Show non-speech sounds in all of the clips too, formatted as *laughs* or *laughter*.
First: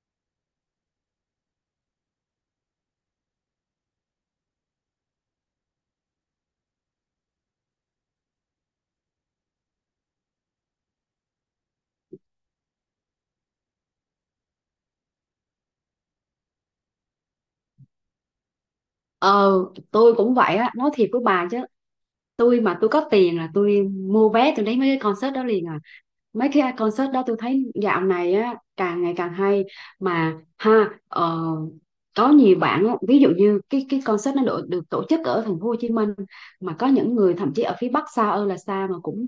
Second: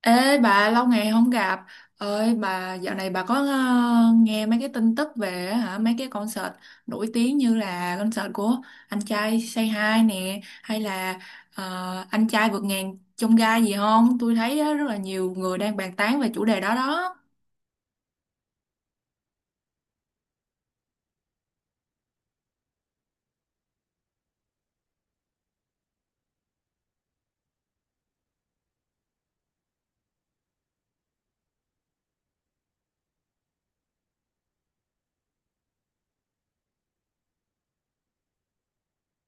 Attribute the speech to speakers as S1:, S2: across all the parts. S1: Ê bà, lâu ngày không gặp ơi bà, dạo này bà có nghe mấy cái tin tức về hả mấy cái concert nổi tiếng như là concert của anh trai Say Hi nè, hay là anh trai vượt ngàn chông gai gì không? Tôi thấy á, rất là nhiều người đang bàn tán về chủ đề đó đó.
S2: ờ tôi cũng vậy á, nói thiệt với bà chứ, tôi mà tôi có tiền là tôi mua vé, tôi đến mấy cái concert đó liền à. Mấy cái concert đó tôi thấy dạo này á càng ngày càng hay mà ha, có nhiều bạn á, ví dụ như cái concert nó được tổ chức ở thành phố Hồ Chí Minh mà có những người thậm chí ở phía Bắc xa ơi là xa mà cũng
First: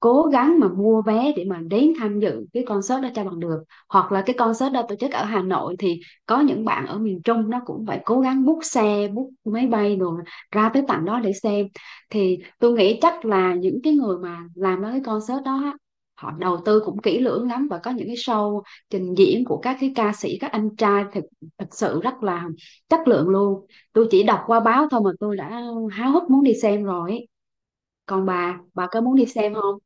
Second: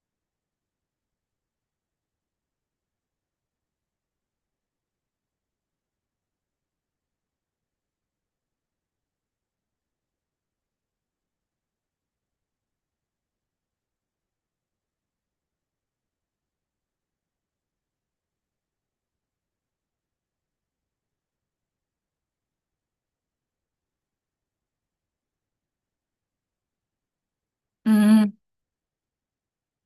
S2: cố gắng mà mua vé để mà đến tham dự cái concert đó cho bằng được, hoặc là cái concert đó tổ chức ở Hà Nội thì có những bạn ở miền Trung nó cũng phải cố gắng book xe book máy bay rồi ra tới tận đó để xem. Thì tôi nghĩ chắc là những cái người mà làm ra cái concert đó á, họ đầu tư cũng kỹ lưỡng lắm, và có những cái show trình diễn của các cái ca sĩ các anh trai thật thật sự rất là chất lượng luôn. Tôi chỉ đọc qua báo thôi mà tôi đã háo hức muốn đi xem rồi ấy.
S1: Ừ.
S2: Còn bà có muốn đi xem không?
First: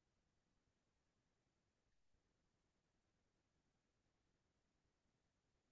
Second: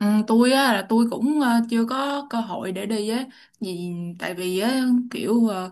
S1: Ừ, tôi á là tôi cũng chưa có cơ hội để đi á, vì tại vì á kiểu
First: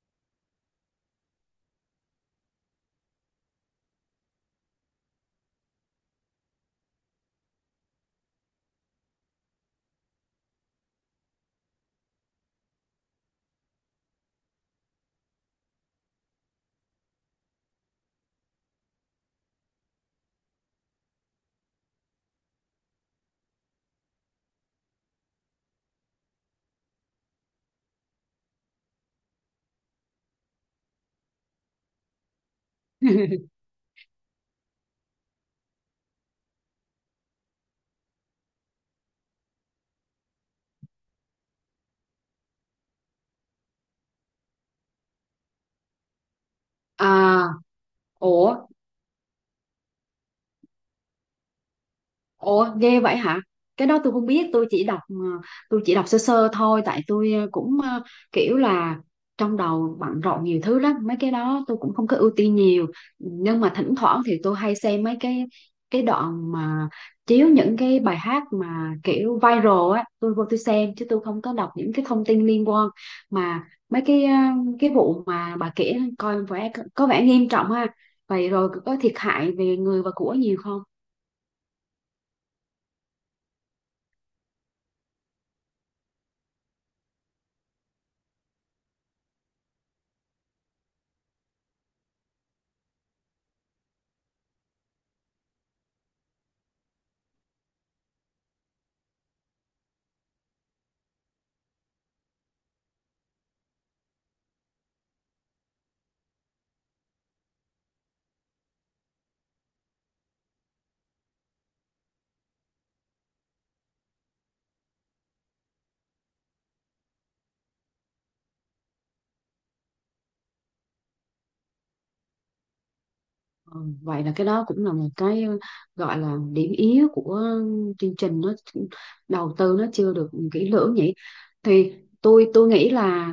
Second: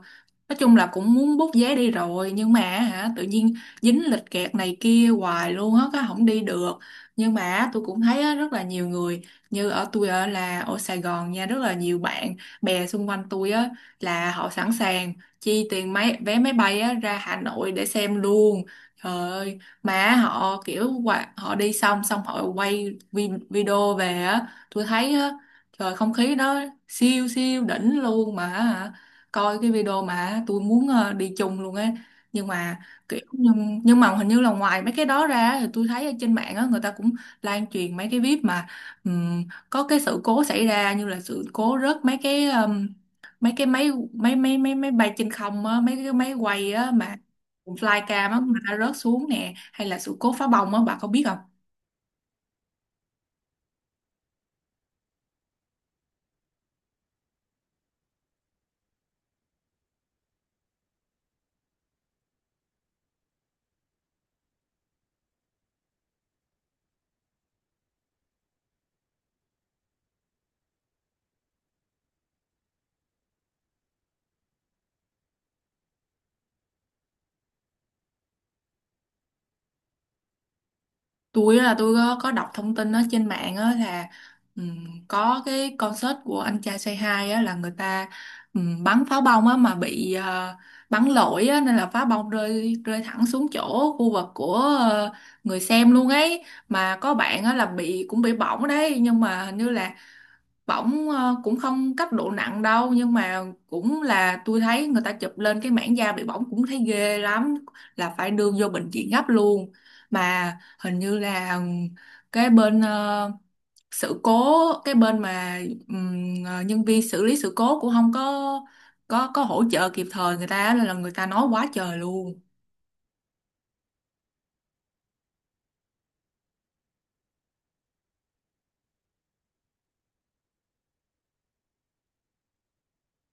S1: nói chung là cũng muốn bút vé đi rồi, nhưng mà hả tự nhiên dính lịch kẹt này kia hoài luôn á cái không đi được. Nhưng mà tôi cũng thấy á, rất là nhiều người như ở tôi ở là ở Sài Gòn nha, rất là nhiều bạn bè xung quanh tôi á là họ sẵn sàng chi tiền vé máy bay á ra Hà Nội để xem luôn. Trời ơi, mà họ kiểu họ đi xong xong họ quay video về á, tôi thấy á trời không khí đó siêu siêu đỉnh luôn mà hả, coi cái video mà tôi muốn đi chung luôn á. Nhưng mà kiểu
S2: *laughs*
S1: nhưng, nhưng mà hình như là ngoài mấy cái đó ra thì tôi thấy ở trên mạng á người ta cũng lan truyền mấy cái clip mà ừm, có cái sự cố xảy ra, như là sự cố rớt mấy cái máy máy máy máy máy bay trên không á, mấy cái máy quay á
S2: À,
S1: mà flycam á
S2: ủa,
S1: mà đã rớt xuống nè, hay là sự cố phá bông á, bà có biết không?
S2: ủa ghê vậy hả? Cái đó tôi không biết, tôi chỉ đọc tôi chỉ đọc sơ sơ thôi, tại tôi cũng kiểu là trong đầu bận rộn nhiều thứ lắm, mấy cái đó tôi cũng không có ưu tiên nhiều. Nhưng mà thỉnh thoảng thì tôi hay xem mấy cái đoạn mà chiếu những cái bài hát mà kiểu viral á, tôi vô tôi xem chứ tôi không có đọc những cái thông tin liên quan mà mấy cái cái vụ mà bà kể coi vẻ có vẻ nghiêm trọng ha. Vậy rồi có thiệt hại về người và của nhiều không?
S1: Tôi á là tôi có đọc thông tin ở trên mạng á là có cái concert của anh trai Say Hi á là người ta bắn pháo bông á mà bị bắn lỗi á, nên là pháo bông rơi rơi thẳng xuống chỗ khu vực của ờ, người xem luôn ấy. Mà có bạn á là cũng bị bỏng đấy, nhưng mà hình như là bỏng cũng không cấp độ nặng đâu, nhưng mà cũng là tôi thấy người ta chụp lên cái mảng da bị bỏng cũng thấy ghê lắm, là phải đưa vô bệnh viện gấp luôn. Mà hình như là cái bên sự cố, cái bên mà nhân viên xử lý sự cố cũng không có hỗ trợ kịp thời người ta, nên là người ta nói quá trời luôn.
S2: Ừ, vậy là cái đó cũng là một cái gọi là điểm yếu của chương trình, nó đầu tư nó chưa được kỹ lưỡng nhỉ. Thì tôi nghĩ là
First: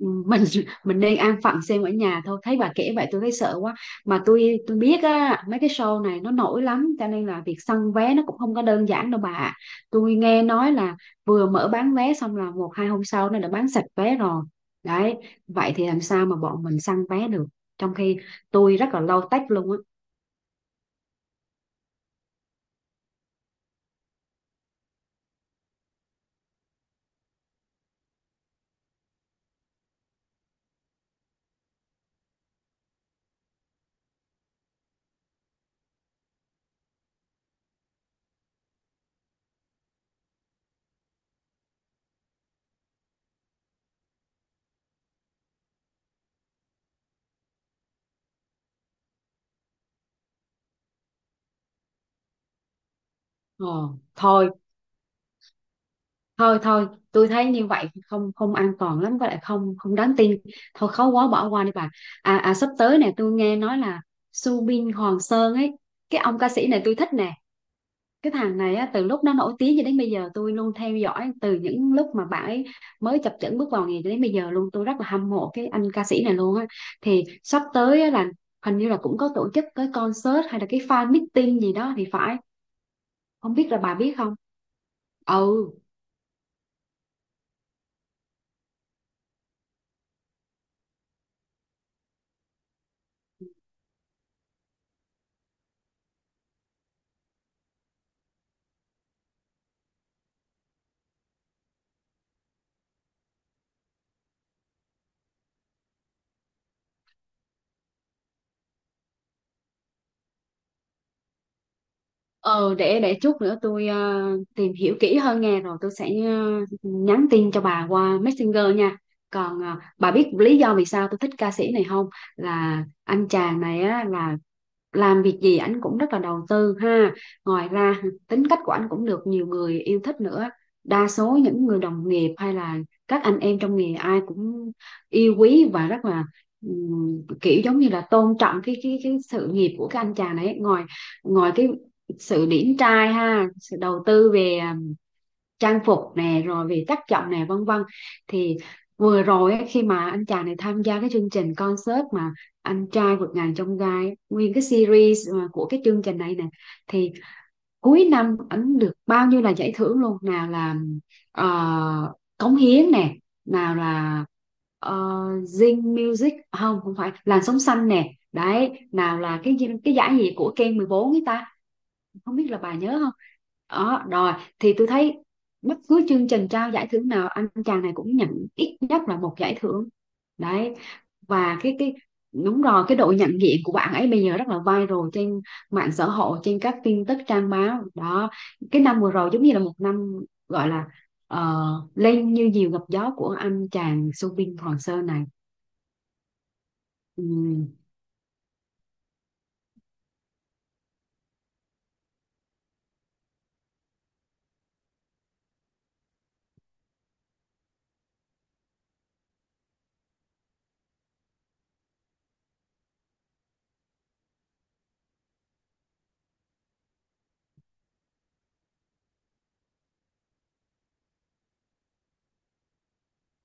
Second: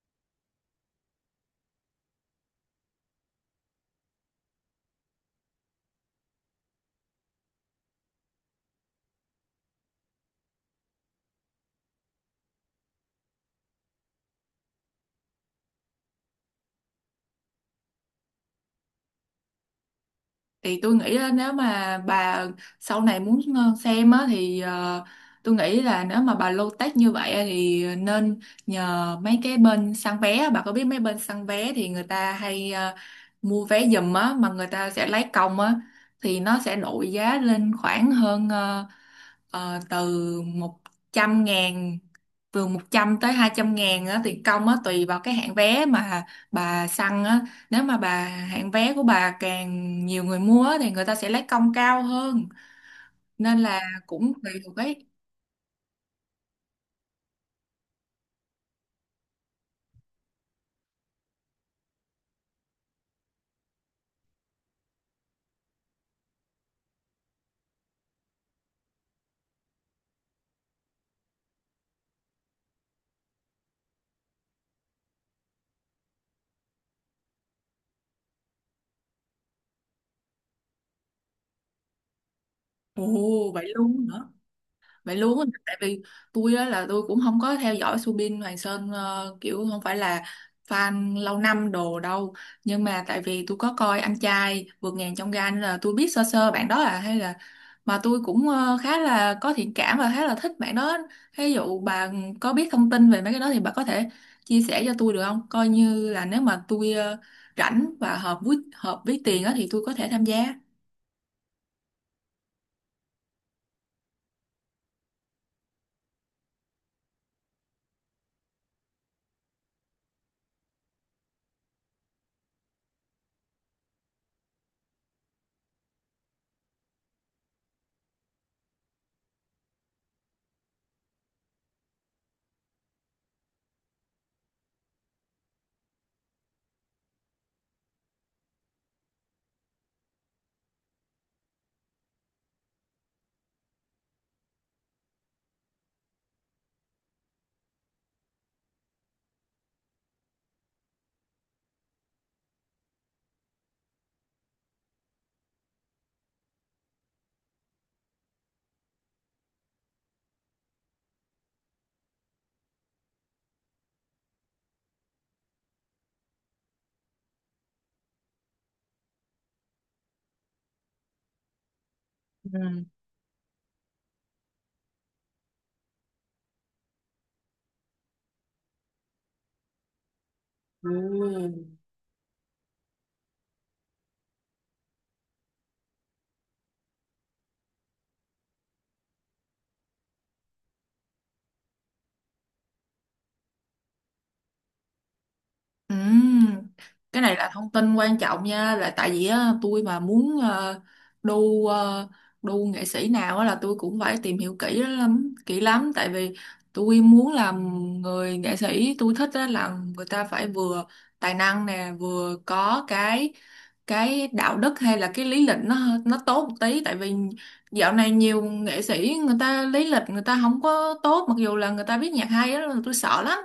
S2: ừ, mình *laughs* mình nên an phận xem ở nhà thôi, thấy bà kể vậy tôi thấy sợ quá. Mà tôi biết á mấy cái show này nó nổi lắm, cho nên là việc săn vé nó cũng không có đơn giản đâu bà ạ. Tôi nghe nói là vừa mở bán vé xong là một hai hôm sau nó đã bán sạch vé rồi đấy. Vậy thì làm sao mà bọn mình săn vé được, trong khi tôi rất là low tech luôn á.
S1: Thì tôi nghĩ là nếu mà bà sau này muốn xem á thì tôi nghĩ là nếu mà bà low tech như vậy á thì nên nhờ mấy cái bên săn vé á. Bà có biết mấy bên săn vé thì người ta hay mua vé giùm á, mà người ta sẽ lấy công á, thì nó sẽ đội giá lên khoảng hơn Ờ, từ một trăm ngàn từ 100 tới 200.000 á, tiền công á, tùy vào cái hạng vé mà bà săn á. Nếu mà bà hạng vé của bà càng nhiều người mua á, thì người ta sẽ lấy công cao hơn. Nên là
S2: ờ,
S1: cũng
S2: Thôi
S1: tùy thuộc cái...
S2: thôi thôi tôi thấy như vậy không không an toàn lắm, với lại không không đáng tin. Thôi khó quá bỏ qua đi bà. À, à sắp tới nè tôi nghe nói là Subin Hoàng Sơn ấy, cái ông ca sĩ này tôi thích nè, cái thằng này á, từ lúc nó nổi tiếng cho đến bây giờ tôi luôn theo dõi từ những lúc mà bạn ấy mới chập chững bước vào nghề cho đến bây giờ luôn. Tôi rất là hâm mộ cái anh ca sĩ này luôn á. Thì sắp tới á là hình như là cũng có tổ chức cái concert hay là cái fan meeting gì đó thì phải,
S1: Ồ,
S2: không
S1: vậy
S2: biết là bà
S1: luôn,
S2: biết không.
S1: vậy luôn,
S2: Ừ.
S1: tại vì tôi á là tôi cũng không có theo dõi Subin Hoàng Sơn, kiểu không phải là fan lâu năm đồ đâu, nhưng mà tại vì tôi có coi anh trai vượt ngàn chông gai nên là tôi biết sơ sơ bạn đó à, hay là mà tôi cũng khá là có thiện cảm và khá là thích bạn đó. Ví dụ bà có biết thông tin về mấy cái đó thì bà có thể chia sẻ cho tôi được không, coi như là nếu mà tôi rảnh và hợp với tiền á thì tôi có thể tham gia.
S2: Ờ, để chút nữa tôi tìm hiểu kỹ hơn nghe rồi tôi sẽ nhắn tin cho bà qua Messenger nha. Còn bà biết lý do vì sao tôi thích ca sĩ này không? Là anh chàng này á là làm việc gì ảnh cũng rất là đầu tư ha. Ngoài ra tính cách của ảnh cũng được nhiều người yêu thích nữa. Đa số những người đồng nghiệp hay là các anh em trong nghề ai cũng yêu quý và rất là kiểu giống như là tôn trọng cái sự nghiệp của cái anh chàng này. Ngoài Ngoài cái sự điển trai ha, sự đầu tư về à, trang phục nè, rồi về chất giọng nè, vân vân. Thì vừa rồi á, khi mà anh chàng này tham gia cái chương trình concert mà anh trai vượt ngàn chông gai, nguyên cái series mà của cái chương trình này nè, thì cuối năm ảnh được bao nhiêu là giải thưởng luôn. Nào là cống hiến nè, nào là ờ, Zing Music, không không phải, làn sóng xanh nè đấy, nào là cái gì- cái giải gì của Ken 14 ấy ta, không biết là bà nhớ không. Đó rồi, thì tôi thấy bất cứ chương trình trao giải thưởng nào anh chàng này cũng nhận ít nhất là một giải thưởng đấy.
S1: Ừ.
S2: Và cái đúng rồi, cái độ nhận diện của bạn ấy bây giờ rất là viral trên mạng xã hội, trên các tin tức trang báo đó. Cái năm vừa rồi giống như là một năm gọi là ờ, lên như diều gặp gió của anh chàng Subin Hoàng Sơn này.
S1: Ừm, cái
S2: Ừ.
S1: này là thông tin quan trọng nha, là tại vì á, tôi mà muốn đu ờ, đu nghệ sĩ nào á, là tôi cũng phải tìm hiểu kỹ lắm kỹ lắm, tại vì tôi muốn làm người nghệ sĩ tôi thích á, là người ta phải vừa tài năng nè, vừa có cái đạo đức, hay là cái lý lịch nó tốt một tí, tại vì dạo này nhiều nghệ sĩ người ta lý lịch người ta không có tốt, mặc dù là người ta biết nhạc hay á tôi sợ lắm.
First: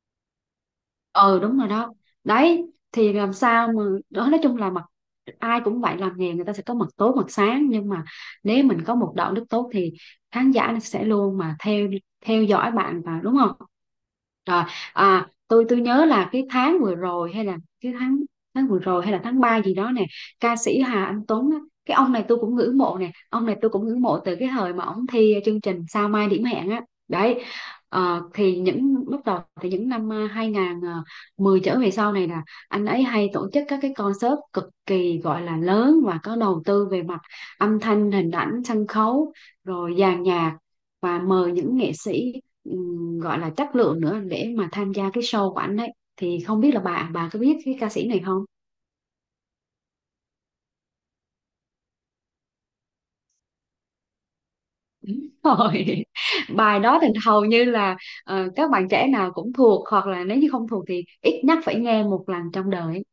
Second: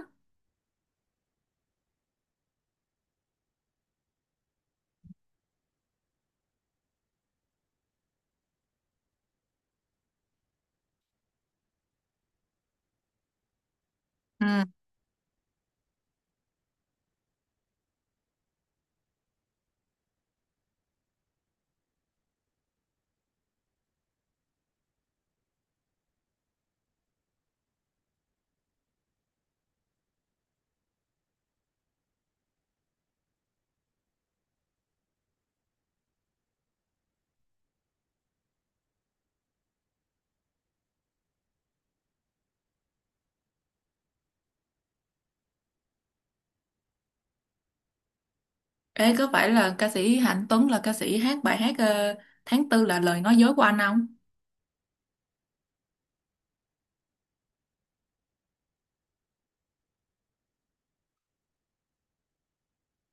S2: Ừ đúng rồi đó đấy. Thì làm sao mà đó, nói chung là mặt ai cũng vậy, làm nghề người ta sẽ có mặt tối mặt sáng, nhưng mà nếu mình có một đạo đức tốt thì khán giả nó sẽ luôn mà theo theo dõi bạn, và đúng không.
S1: Ừ.
S2: Rồi, à tôi nhớ là cái tháng vừa rồi hay là cái tháng tháng vừa rồi hay là tháng 3 gì đó nè, ca sĩ Hà Anh Tuấn á, cái ông này tôi cũng ngưỡng mộ nè, ông này tôi cũng ngưỡng mộ từ cái thời mà ông thi chương trình Sao Mai Điểm Hẹn á đấy. Ờ, thì những lúc đầu thì những năm 10 trở về sau này là anh ấy hay tổ chức các cái concert cực kỳ gọi là lớn và có đầu tư về mặt âm thanh, hình ảnh, sân khấu, rồi dàn nhạc, và mời những nghệ sĩ gọi là chất lượng nữa để mà tham gia cái show của anh ấy. Thì không biết là bà có biết cái ca sĩ này không?
S1: Ê, có phải là ca sĩ Hạnh Tuấn là ca sĩ hát bài hát tháng tư là lời nói dối của anh không?
S2: Đúng rồi. *laughs* Bài đó thì hầu như là các bạn trẻ nào cũng thuộc, hoặc là nếu như không thuộc thì ít nhất phải nghe một lần trong đời.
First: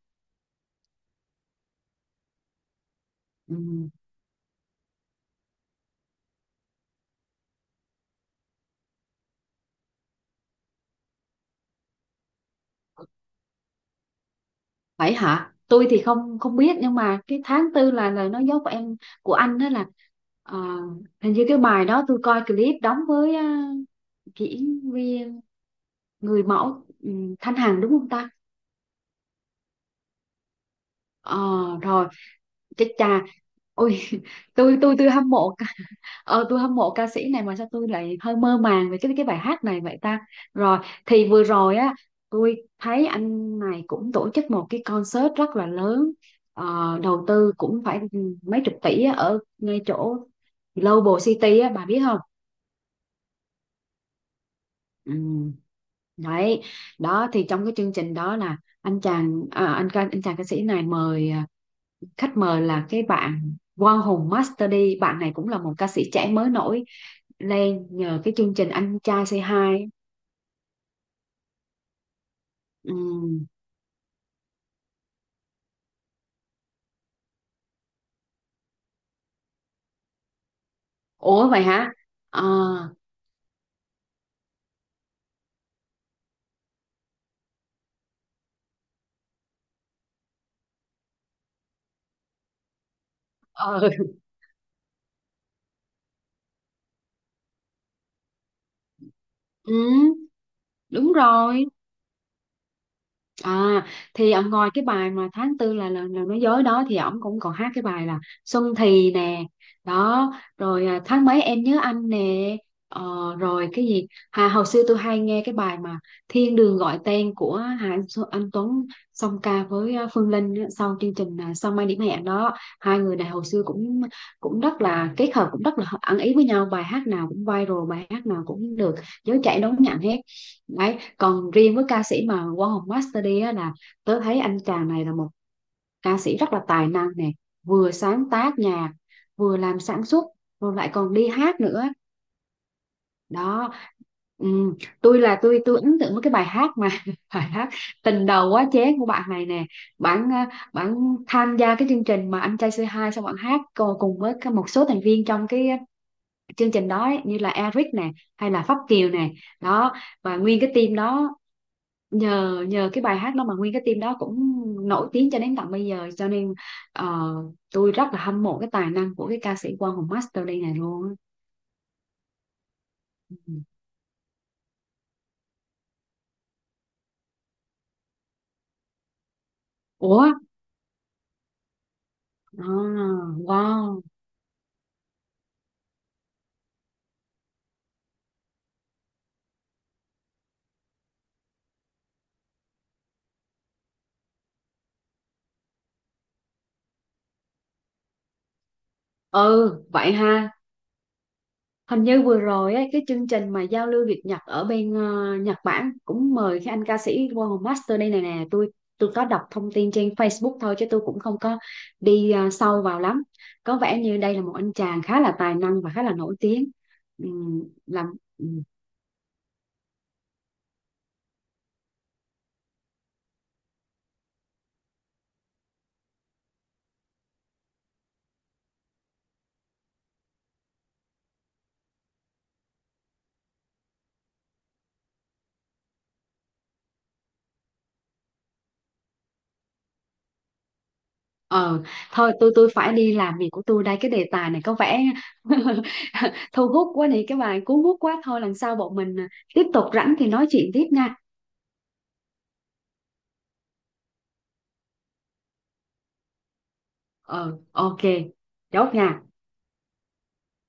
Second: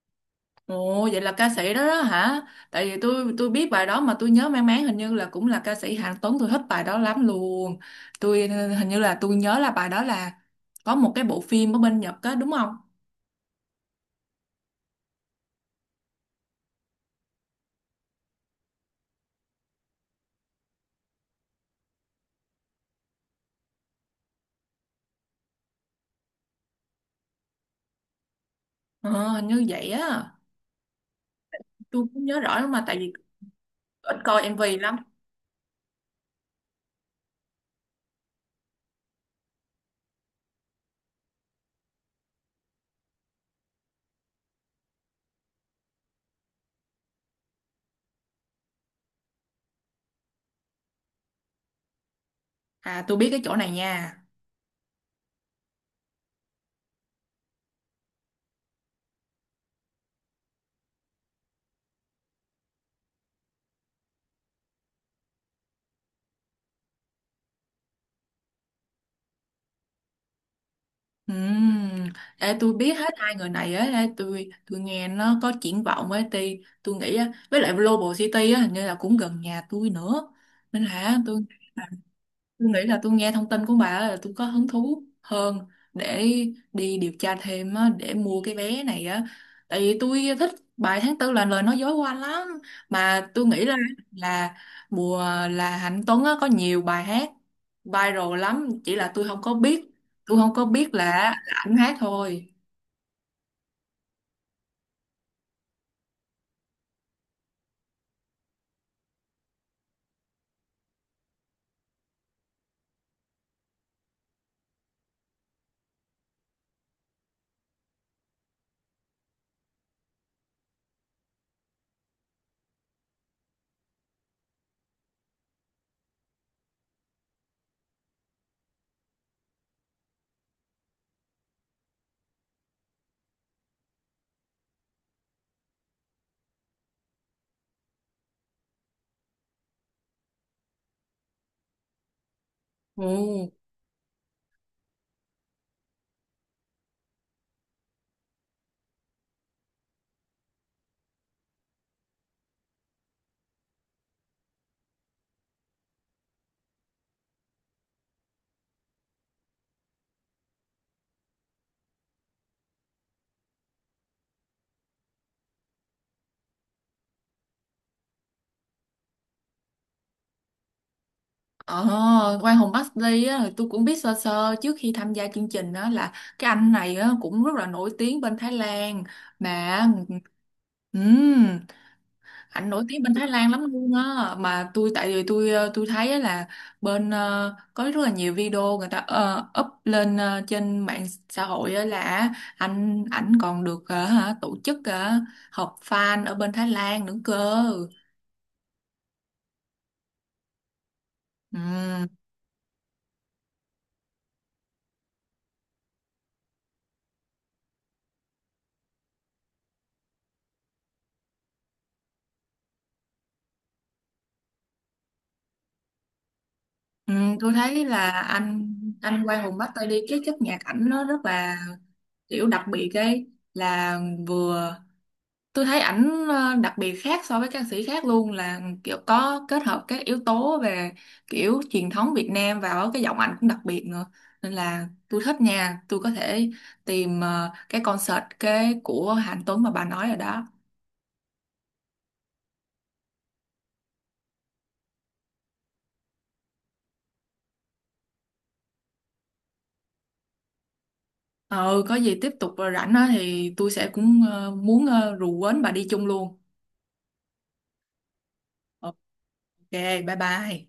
S1: Ồ, vậy là ca sĩ đó đó hả? Tại vì tôi biết bài
S2: Ừ.
S1: đó mà tôi nhớ mang máng hình như là cũng là ca sĩ Hạnh Tuấn, tôi thích bài đó lắm luôn. Tôi hình như là tôi nhớ là bài đó là có một cái bộ phim ở bên Nhật á đúng không?
S2: Vậy hả? Tôi thì không không biết, nhưng mà cái tháng tư là lời nói dối của em của anh đó là ờ, hình như cái bài đó tôi coi clip đóng với ờ, diễn viên người mẫu ừ, Thanh Hằng đúng không ta?
S1: Ờ, hình như vậy á.
S2: Ờ
S1: Tôi
S2: rồi,
S1: cũng nhớ rõ lắm, mà
S2: chết
S1: tại vì
S2: cha. Ôi
S1: ít coi
S2: *laughs*
S1: MV
S2: tôi tôi
S1: lắm.
S2: tôi hâm mộ. Ờ, tôi hâm mộ ca sĩ này mà sao tôi lại hơi mơ màng về cái bài hát này vậy ta? Rồi, thì vừa rồi á tôi thấy anh này cũng tổ chức một cái concert rất là lớn. Ờ, đầu tư cũng phải mấy chục tỷ á, ở ngay chỗ Global City á, bà biết không?
S1: À, tôi biết cái chỗ này nha.
S2: Ừ. Đấy, đó thì trong cái chương trình đó là anh chàng à, anh chàng ca sĩ này mời à, khách mời là cái bạn Quang Hùng Master D, bạn này cũng là một ca sĩ trẻ mới nổi lên nhờ cái chương trình Anh Trai Say Hi ấy.
S1: Ừm, Ê, tôi
S2: Ừ.
S1: biết hết hai người này á, ê, tôi nghe nó có triển vọng ấy, tôi nghĩ á, với lại Global City á, hình như là cũng gần nhà tôi nữa, nên là tôi...
S2: Ủa vậy hả. Ờ
S1: Tôi nghĩ là tôi nghe thông tin của bà á là tôi có hứng thú hơn để đi điều tra thêm á, để mua cái vé này á. Tại vì tôi thích bài tháng tư là lời nói dối của anh lắm. Mà tôi nghĩ
S2: ờ
S1: là mùa là Hạnh Tuấn á, có nhiều bài hát viral lắm. Chỉ là tôi không có
S2: ừ,
S1: biết. Tôi không có biết là,
S2: đúng
S1: là
S2: rồi.
S1: ảnh hát thôi.
S2: À thì ông ngoài cái bài mà tháng tư là nói dối đó thì ổng cũng còn hát cái bài là Xuân thì nè, đó rồi à, tháng mấy em nhớ anh nè, ờ, rồi cái gì hồi xưa tôi hay nghe cái bài mà Thiên đường gọi tên của Anh Tuấn song ca với à, Phương Linh á, sau chương trình à, Sao Mai Điểm Hẹn đó, hai người này hồi xưa cũng cũng rất là kết hợp, cũng rất là ăn ý với nhau, bài hát nào cũng viral, bài hát nào cũng được giới trẻ đón nhận hết. Đấy, còn riêng với ca sĩ mà Quang Hùng Master đi á, là tớ thấy anh chàng này là một ca sĩ rất là tài năng nè, vừa sáng tác nhạc, vừa làm sản xuất, rồi lại còn đi hát nữa.
S1: Ừ.
S2: Đó, ừm, tôi là tôi ấn tượng với cái bài hát mà *laughs* bài hát tình đầu quá chén của bạn này nè. Bạn à, Bạn tham gia cái chương trình mà anh trai C2 xong bạn hát co- cùng với cái- một số thành viên trong cái chương trình đó ấy, như là Eric nè hay là Pháp Kiều nè, đó, và nguyên cái team đó, nhờ nhờ cái bài hát đó mà nguyên cái team đó cũng nổi tiếng cho đến tận bây giờ, cho nên ờ, tôi rất là hâm mộ cái tài năng của cái ca sĩ Quang Hùng Master đây này luôn á.
S1: Ờ, Quang Hùng Bắc á, tôi cũng biết sơ sơ trước khi tham gia chương trình đó, là cái anh này á, cũng rất là nổi tiếng bên Thái Lan, mà
S2: Ủa à,
S1: ừm, anh nổi tiếng bên Thái Lan lắm luôn
S2: wow,
S1: á, mà tôi tại vì tôi ờ, tôi thấy á là bên có rất là nhiều video người ta up lên trên mạng xã hội á, là ảnh còn được hả, tổ chức họp fan ở bên Thái Lan nữa cơ.
S2: ừ vậy ha. Hình như vừa rồi ấy, cái chương trình mà giao lưu Việt Nhật ở bên Nhật Bản cũng mời cái anh ca sĩ Wow Master đây này nè, tôi có đọc thông tin trên Facebook thôi chứ tôi cũng không có đi sâu vào lắm. Có vẻ như đây là một anh chàng khá là tài năng và khá là nổi tiếng.
S1: Ừ, tôi
S2: Ừm,
S1: thấy
S2: làm
S1: là
S2: ừm,
S1: anh Quang Hùng bắt tay đi, cái chất nhạc ảnh nó rất là kiểu đặc biệt ấy, là vừa tôi thấy ảnh đặc biệt khác so với ca sĩ khác luôn, là kiểu có kết hợp các yếu tố về kiểu truyền thống Việt Nam vào, cái giọng ảnh cũng đặc biệt nữa, nên là tôi thích nha, tôi có thể tìm cái concert của Hạnh Tuấn mà bà nói rồi đó.
S2: ờ thôi tôi phải đi làm việc của tôi đây, cái đề tài này có vẻ *laughs* thu hút quá này, cái bài cuốn hút quá, thôi lần sau bọn mình tiếp tục rảnh thì nói chuyện tiếp nha.
S1: Ừ, có gì tiếp tục rảnh á thì tôi sẽ cũng muốn rủ quến bà đi chung luôn.
S2: Ờ ok, chốt
S1: Ok,
S2: nha.
S1: bye bye.